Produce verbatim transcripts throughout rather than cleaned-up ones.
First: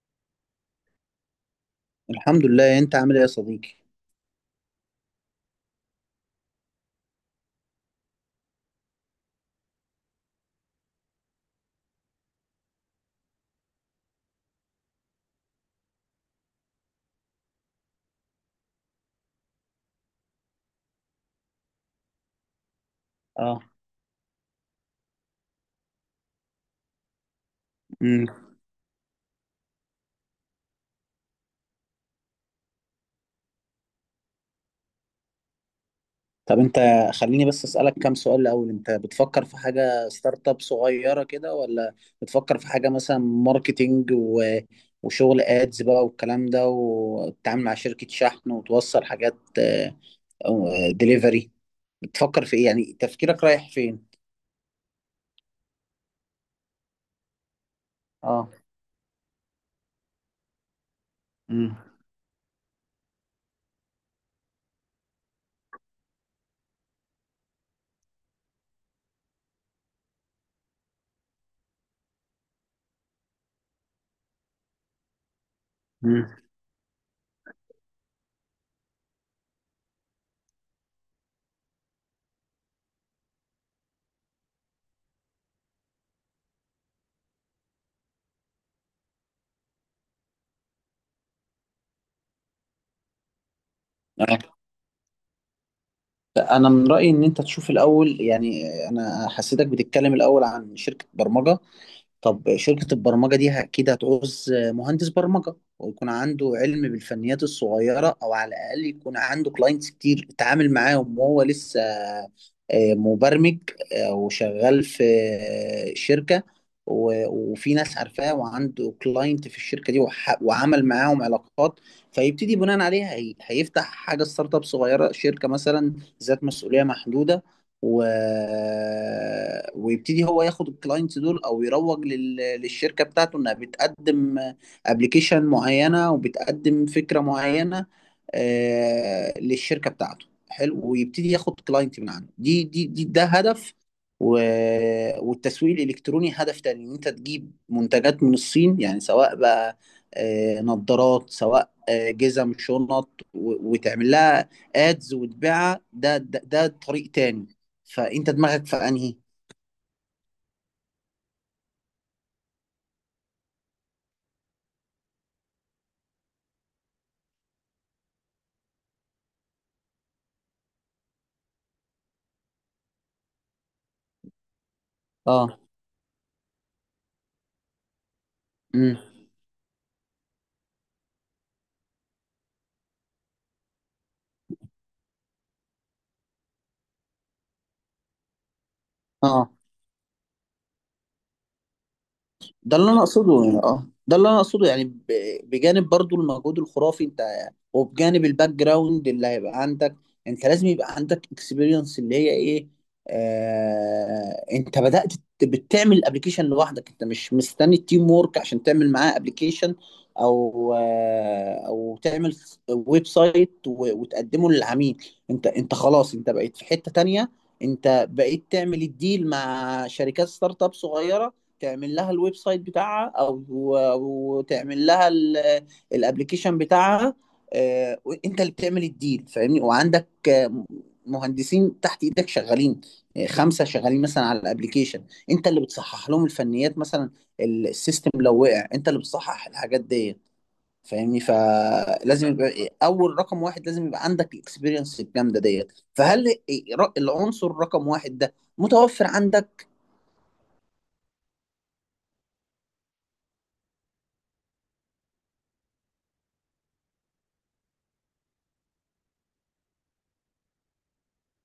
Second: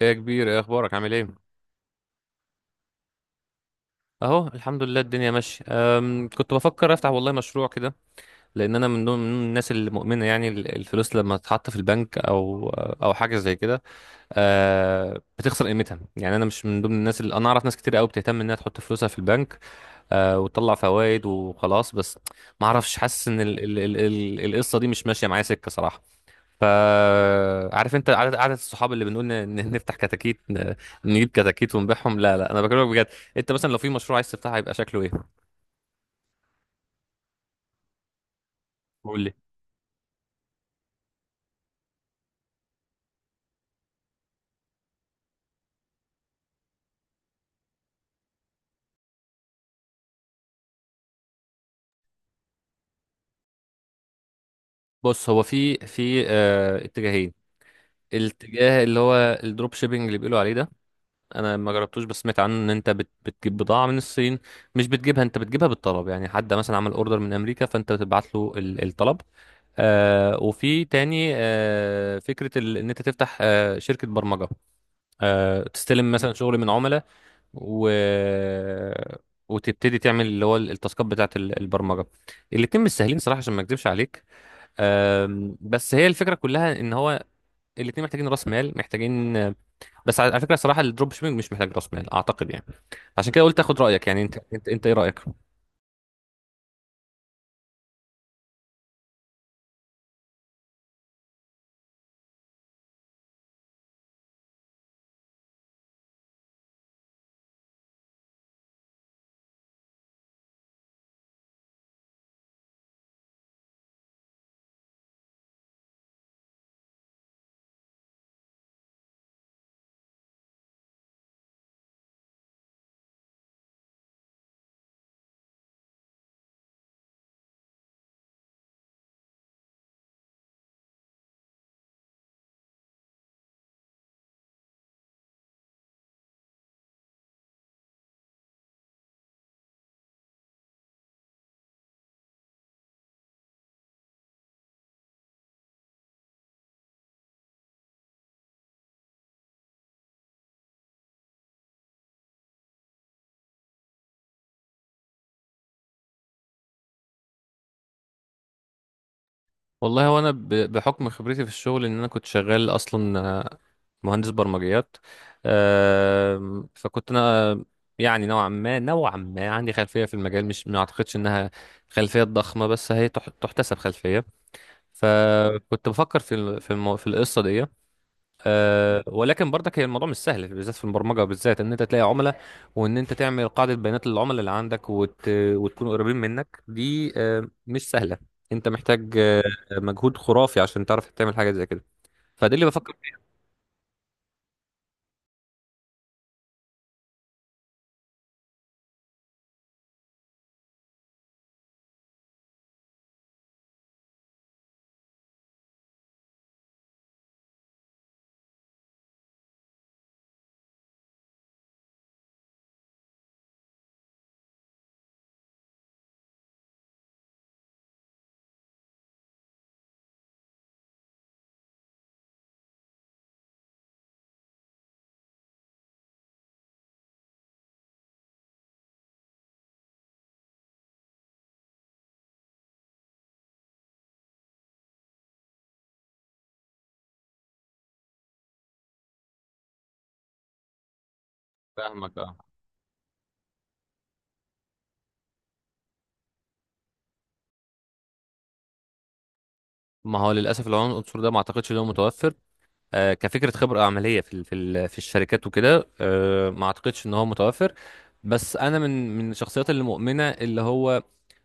يا كبير، ايه اخبارك؟ عامل ايه؟ الحمد لله، انت عامل ايه يا صديقي؟ اهو الحمد لله، الدنيا ماشيه. أم، كنت بفكر افتح والله مشروع كده. لان انا من ضمن من الناس المؤمنه، يعني ال- الفلوس لما تتحط في البنك او او حاجه زي كده أه، بتخسر قيمتها. يعني انا مش من ضمن الناس اللي، انا اعرف ناس كتير قوي بتهتم انها تحط فلوسها في البنك أه، وتطلع فوائد وخلاص. بس ما اعرفش، حاسس ان ال- اه ال- ال- ال- القصه دي مش ماشيه معايا سكه صراحه. فعارف انت امم عدد عدد الصحاب اللي بنقول ن- ن- نفتح كتاكيت، ن- نجيب كتاكيت ونبيعهم. لا لا، انا بكلمك بجد. انت مثلا لو في مشروع عايز تفتحه هيبقى شكله ايه؟ طب انت، خليني بس اسالك كام سؤال الاول. انت قول لي. بتفكر في حاجه ستارت اب صغيره كده، ولا بتفكر في حاجه مثلا ماركتينج و... وشغل ادز بقى والكلام ده، وتتعامل مع شركه شحن وتوصل حاجات دليفري؟ بتفكر في ايه؟ يعني تفكيرك رايح فين؟ بص، هو في في اه اتجاهين. اه الاتجاه اللي هو الدروب شيبينج اللي بيقولوا عليه ده، انا ما امم جربتوش بس سمعت عنه ان انت بت بتجيب بضاعه من الصين. مش بتجيبها انت، بتجيبها بالطلب. يعني حد مثلا عمل اوردر من امريكا فانت بتبعت له ال- الطلب. آه، وفي تاني آه فكره ال- ان انت تفتح آه شركه برمجه. آه، تستلم امم مثلا شغل من عملاء و... وتبتدي تعمل اللي هو التاسكات بتاعه ال- البرمجه. الاتنين مش سهلين صراحه، عشان ما اكذبش عليك. أم، بس هي الفكره كلها ان هو الاتنين محتاجين راس مال، محتاجين. بس على على فكره صراحه، الدروب شيبنج مش محتاج راس مال اعتقد يعني. عشان كده قلت اخد رايك. يعني اه انت انت, انت ايه رايك؟ انا من رايي ان انت تشوف الاول. يعني انا حسيتك بتتكلم الاول عن شركه برمجه. طب شركة البرمجة دي أكيد هتعوز مهندس برمجة ويكون عنده علم بالفنيات الصغيرة، أو على الأقل يكون عنده كلاينتس كتير اتعامل معاهم وهو لسه آه، مبرمج آه، وشغال في آه، شركة، و- وفي ناس عارفاه وعنده كلاينت في الشركة دي، وح- وعمل معاهم علاقات، فيبتدي بناء عليها هي- هيفتح حاجة ستارت اب صغيرة، شركة مثلا ذات مسؤولية محدودة، و... ويبتدي هو ياخد الكلاينتس دول، او يروج لل... للشركه بتاعته انها بتقدم ابلكيشن معينه وبتقدم فكره معينه آه... للشركه بتاعته. حلو، ويبتدي ياخد كلاينت من عنده. دي دي, دي ده هدف، و... والتسويق الالكتروني هدف تاني، ان انت تجيب منتجات من الصين، يعني سواء بقى آه... نظارات، سواء آه، جزم، شنط، و... وتعمل لها ادز وتبيعها. ده ده, ده طريق تاني. فانت دماغك في انهي؟ والله هو انا ب- بحكم خبرتي في الشغل، ان انا كنت شغال اصلا مهندس برمجيات. آم، فكنت انا يعني نوعا ما نوعا ما عندي خلفيه في المجال. مش، ما اعتقدش انها خلفيه ضخمه بس هي تح- تحتسب خلفيه. اه فكنت بفكر في ال- في المو... في القصه دي. امم آه، ولكن برضك هي الموضوع مش سهل، بالذات في البرمجه. بالذات ان انت تلاقي عملاء، وان انت تعمل قاعده بيانات للعملاء اللي عندك وت... وتكونوا قريبين منك، دي آه، مش سهله. انت محتاج آه، اه مجهود خرافي عشان تعرف تعمل حاجه زي كده. فده اللي ده اللي بفكر انا فيه. اقصده. يعني اه ده اللي انا اقصده، يعني ب- بجانب برضو المجهود الخرافي انت، وبجانب الباك جراوند اللي هيبقى عندك، انت لازم يبقى عندك اكسبيرينس. اللي هي ايه؟ آه، انت بدأت ت- بتعمل الابلكيشن لوحدك، انت مش مستني التيم وورك عشان تعمل معاه ابلكيشن، او آه او تعمل ويب سايت و- وتقدمه للعميل. انت انت خلاص، انت بقيت في حتة تانية. انت بقيت تعمل الديل مع شركات ستارت اب صغيرة، تعمل لها الويب سايت بتاعها، او او تعمل لها ال- الابليكيشن بتاعها. آه، وانت اللي بتعمل الديل، فاهمني؟ وعندك آه، مهندسين تحت ايدك شغالين، آه، خمسه شغالين مثلا على الابليكيشن. انت اللي بتصحح لهم الفنيات مثلا، ال- السيستم لو وقع انت اللي بتصحح الحاجات دي. فاهمني؟ فاهمك فلازم آه. يبقى اول، رقم واحد، لازم يبقى عندك الاكسبيرينس الجامده ديت. فهل العنصر رقم واحد ده متوفر عندك؟ ما هو للاسف العنصر ده ما اعتقدش ان هو متوفر. آه، كفكره خبره عمليه في ال- في ال- في الشركات وكده، آه، ما اعتقدش ان هو متوفر. بس انا من من الشخصيات اللي مؤمنه اللي هو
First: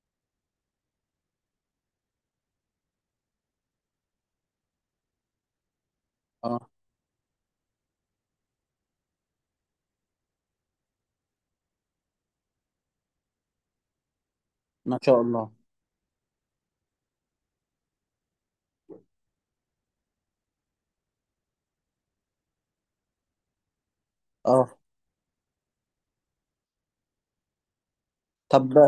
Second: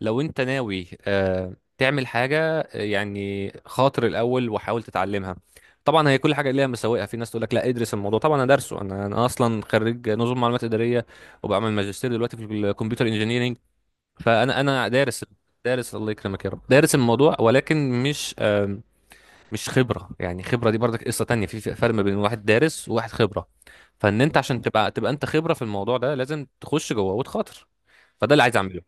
لو انت ناوي آه، تعمل حاجه، آه، يعني خاطر الاول وحاول تتعلمها. طبعا هي كل حاجه اه، ليها مساوئها، في ناس تقول لك لا ادرس الموضوع. طبعا انا دارسه، انا انا اصلا خريج نظم معلومات اداريه وبعمل ماجستير دلوقتي في الكمبيوتر انجينيرنج. فانا انا ما شاء دارس. الله. دارس الله يكرمك يا رب، دارس الموضوع ولكن مش آه، مش خبره. يعني خبره دي برضك قصه تانية، في في فرق ما بين واحد دارس وواحد خبره. فان انت عشان اه، تبقى تبقى انت خبره في الموضوع ده لازم تخش جوه وتخاطر. فده اللي عايز طب اعمله.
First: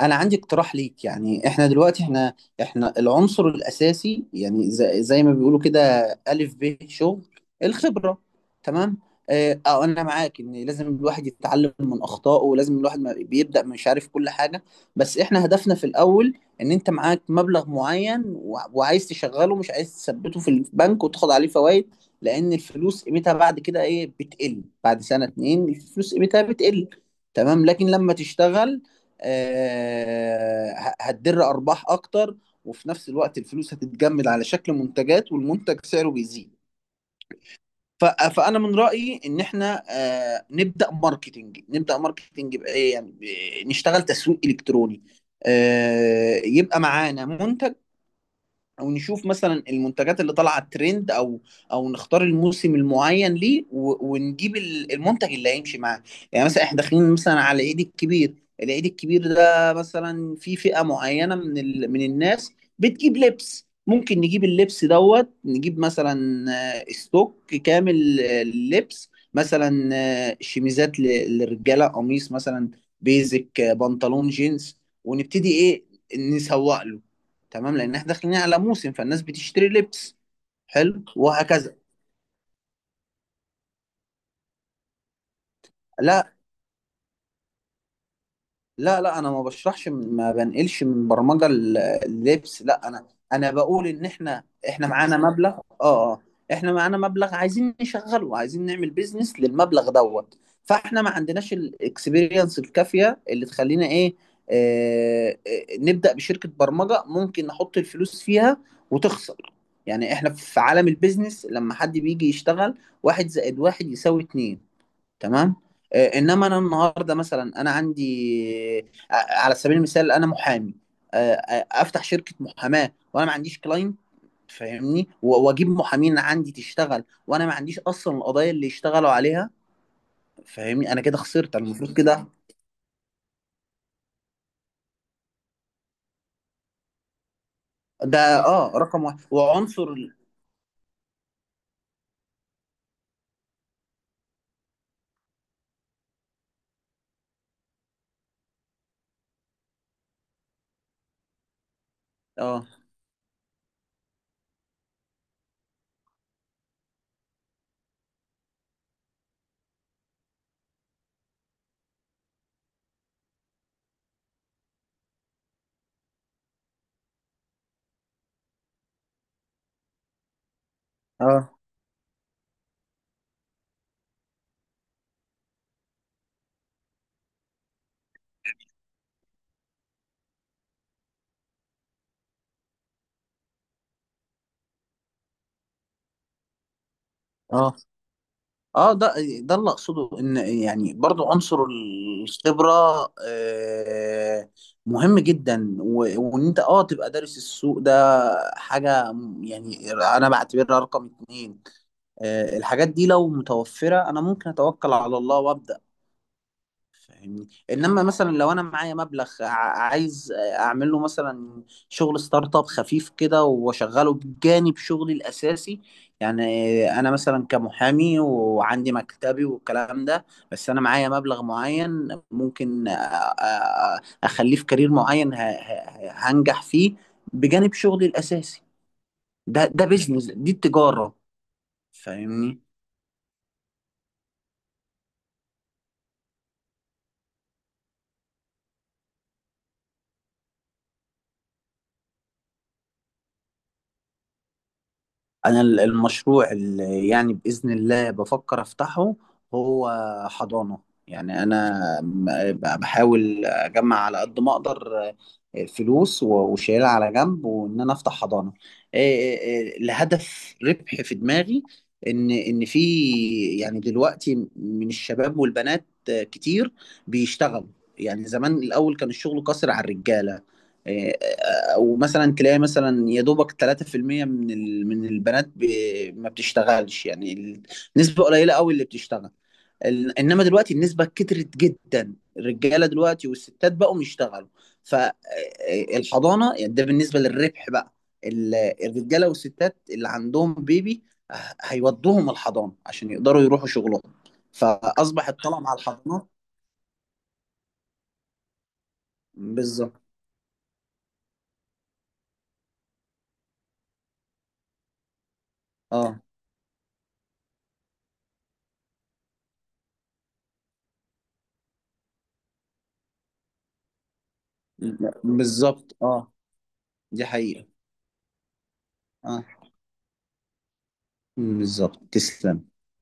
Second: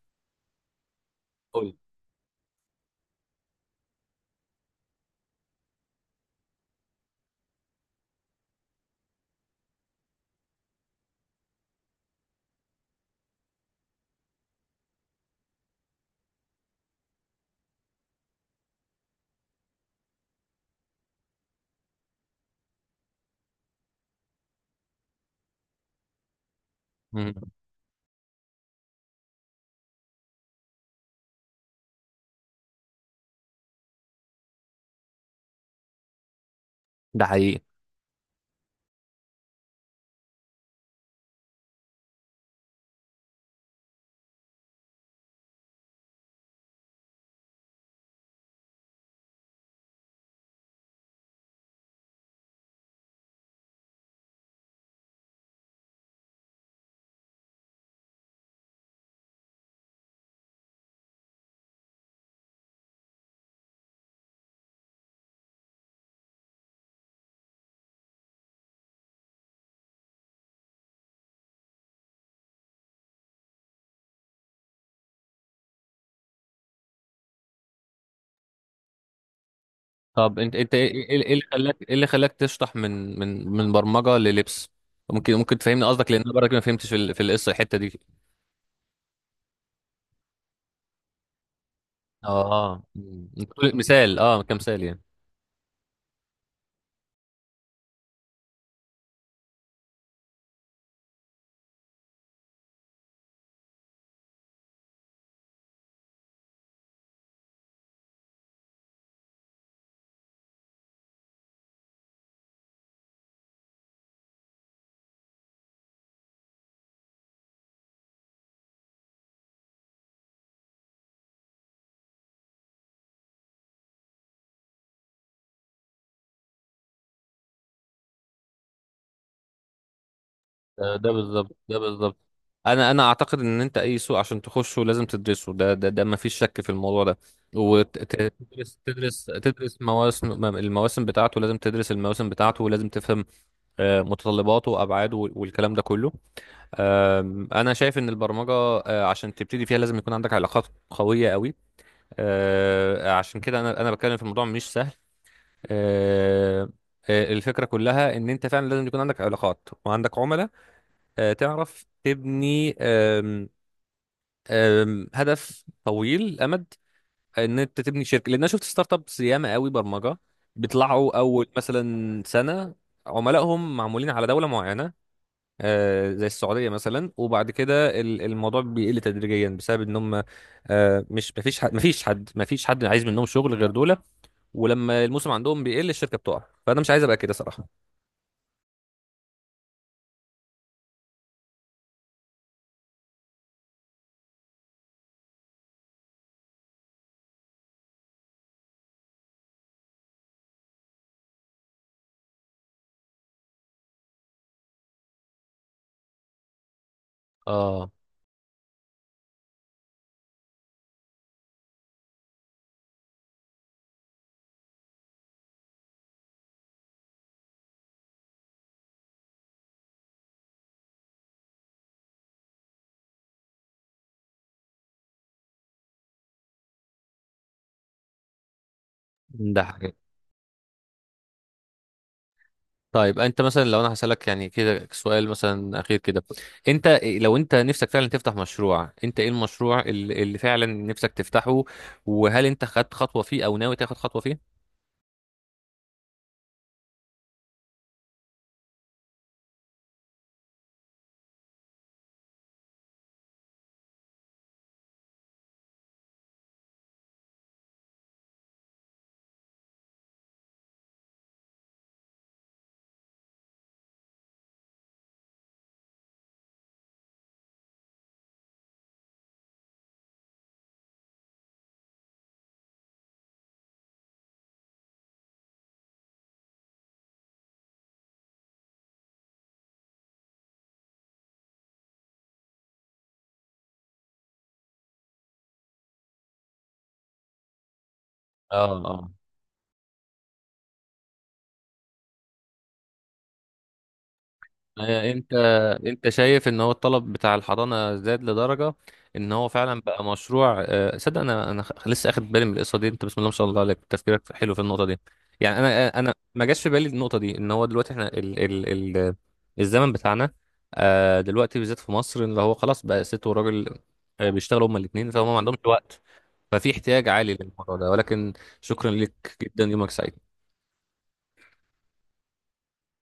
انا عندي اقتراح ليك. يعني احنا قول. دلوقتي احنا، احنا العنصر الاساسي، يعني زي, زي ما بيقولوا كده، الف ب شغل، الخبره. تمام؟ اه، آه، انا معاك ان لازم الواحد يتعلم من اخطائه، ولازم الواحد ما بيبدا مش عارف كل حاجه. بس احنا هدفنا في الاول ان انت معاك مبلغ معين، و- وعايز تشغله، مش عايز تثبته في البنك وتاخد عليه فوائد، لان الفلوس قيمتها بعد كده ايه؟ بتقل. بعد سنه اتنين الفلوس قيمتها بتقل. مم. تمام؟ لكن لما تشتغل، آه، ه- هتدر ارباح اكتر. وفي نفس الوقت الفلوس هتتجمد على شكل منتجات، والمنتج سعره بيزيد. ده حقيقي. ف- فانا من رايي ان احنا آه، نبدا ماركتنج. نبدا ماركتنج بايه؟ يعني ب- نشتغل تسويق الكتروني. آه، يبقى معانا منتج، او نشوف مثلا المنتجات اللي طالعه ترند، او او نختار الموسم المعين ليه، و- ونجيب ال- المنتج اللي هيمشي معاه. يعني مثلا احنا داخلين مثلا على العيد الكبير. العيد الكبير ده مثلا في فئة معينة من ال... من الناس بتجيب لبس. ممكن نجيب اللبس دوت، نجيب مثلا آه، ستوك كامل آه، للبس مثلا، آه، شميزات ل- للرجالة، قميص مثلا، بيزك، آه، بنطلون جينز. ونبتدي ايه؟ نسوق له. تمام؟ لان احنا داخلين على موسم، فالناس بتشتري لبس. طب انت انت ايه حلو، ايه- ايه اللي خلاك، وهكذا. ايه اللي خلاك تشطح من من من برمجه للبس؟ ممكن ممكن تفهمني قصدك؟ لان انا لا، برضك ما فهمتش في ال- في القصه الحته دي. لا لا انا ما بشرحش، ما بنقلش من برمجه اللبس. اه، لا، انا مم. انت انا بتقول بقول ان مثال، اه احنا، كمثال احنا يعني. معانا مبلغ. اه، اه، احنا معانا مبلغ عايزين نشغله، عايزين نعمل بيزنس للمبلغ دوت. فاحنا ما عندناش الاكسبيرينس الكافيه اللي تخلينا ايه، آه آه، نبدا بشركه برمجه. ممكن نحط الفلوس فيها وتخسر. يعني احنا في عالم البيزنس، لما حد بيجي يشتغل، واحد زائد واحد يساوي اتنين. تمام؟ آه، انما انا النهارده مثلا انا عندي آه، على سبيل المثال، انا محامي، آه، آه، افتح شركه محاماه وانا ما عنديش كلاينت. فاهمني؟ و- واجيب محامين عندي تشتغل وانا ما عنديش اصلا القضايا اللي يشتغلوا عليها. فاهمني؟ ده انا ده كده خسرت. بالظبط، أنا ده المفروض بالظبط. كده انا انا اعتقد ان انت اي سوق عشان تخشه لازم تدرسه. ده ده ده ما فيش شك في الموضوع ده. ده اه وتدرس رقم واحد. تدرس تدرس وعنصر ال- مواسم المواسم بتاعته، لازم تدرس المواسم بتاعته ولازم تفهم آه، متطلباته وابعاده وال- والكلام ده كله. آم، انا شايف ان البرمجه آه، عشان تبتدي فيها لازم يكون عندك علاقات قويه قوي. اه آه، عشان كده انا انا بتكلم في الموضوع مش سهل. آه، آه، الفكره كلها ان انت فعلا لازم يكون عندك علاقات وعندك عملاء، آه، تعرف تبني آم، آم، هدف طويل الامد. ان انت تبني شركه، لان انا شفت ستارت ابس ياما قوي برمجه بيطلعوا اول اه مثلا سنه عملائهم معمولين على دوله معينه، آه، زي السعوديه مثلا، وبعد كده ال- الموضوع بيقل تدريجيا بسبب ان هم آه، مش مفيش حد مفيش حد مفيش حد عايز منهم شغل غير دول. ولما الموسم عندهم بيقل الشركه بتقع، فانا مش عايز ابقى كده صراحه. اه اه ده ده اللي اقصده. ان يعني برضو عنصر الخبره آه، مهم جدا، و- وان انت اه تبقى دارس السوق ده. حاجه م- يعني انا بعتبرها رقم اتنين. آه، الحاجات دي لو متوفره انا ممكن اتوكل على الله وابدا. فاهمني؟ اه، انما مثلا لو انا معايا مبلغ، ع- عايز اعمل له مثلا شغل ستارت اب خفيف كده، واشغله بجانب شغلي الاساسي. يعني انا مثلا كمحامي وعندي مكتبي والكلام ده، بس انا معايا مبلغ معين، ممكن أ- أ- اخليه في كارير معين ه- ه- هنجح فيه بجانب شغلي الاساسي. ده. ده ده بيزنس، دي التجارة. فاهمني؟ طيب انت مثلا، لو انا هسألك يعني كده سؤال مثلا اخير كده، انت لو انت نفسك فعلا تفتح مشروع، انت ايه المشروع اللي اللي فعلا نفسك تفتحه، وهل انت خدت خطوة فيه او ناوي تاخد خطوة فيه؟ انا ال- المشروع اللي يعني باذن الله بفكر افتحه هو حضانه. يعني انا م- ب- بحاول اجمع على قد ما اقدر آه، فلوس و- وشايلها على جنب، وان انا افتح حضانه. آه، آه، آه، الهدف ربح في دماغي. ان ان في، يعني دلوقتي من الشباب والبنات آه، كتير بيشتغلوا. يعني زمان، الاول كان الشغل قاصر على الرجاله، آه، او مثلا تلاقي مثلا يا دوبك تلاته في المية من ال- من البنات ب- ما بتشتغلش. يعني ال- نسبة قليلة قوي اللي بتشتغل. ال- انما دلوقتي النسبة كترت جدا، الرجالة دلوقتي والستات بقوا يشتغلوا. فالحضانة يعني، ده بالنسبة للربح بقى، ال- اه، الرجالة والستات اللي عندهم بيبي ه- هيودوهم الحضانة عشان يقدروا يروحوا شغلهم. آه، فأصبح انت، الطلب على انت الحضانات. شايف ان هو الطلب بتاع الحضانه زاد لدرجه ان هو فعلا بالظبط. بقى مشروع؟ آه، صدق انا، انا خ- لسه اخد بالي من القصه دي. انت بسم الله ما شاء الله عليك، تفكيرك حلو في النقطه دي. يعني انا، آه، انا اه، ما جاش في بالي النقطه دي، ان هو دلوقتي احنا ال ال ال الزمن بتاعنا آه، دلوقتي بالذات في مصر اللي هو خلاص بقى ست وراجل آه، بيشتغلوا هما الاثنين، فهم ما عندهمش بالظبط. وقت. اه، ففي احتياج دي عالي حقيقة. للموضوع ده، ولكن. شكرا لك اه، جدا، يومك سعيد. بالظبط. تسلم.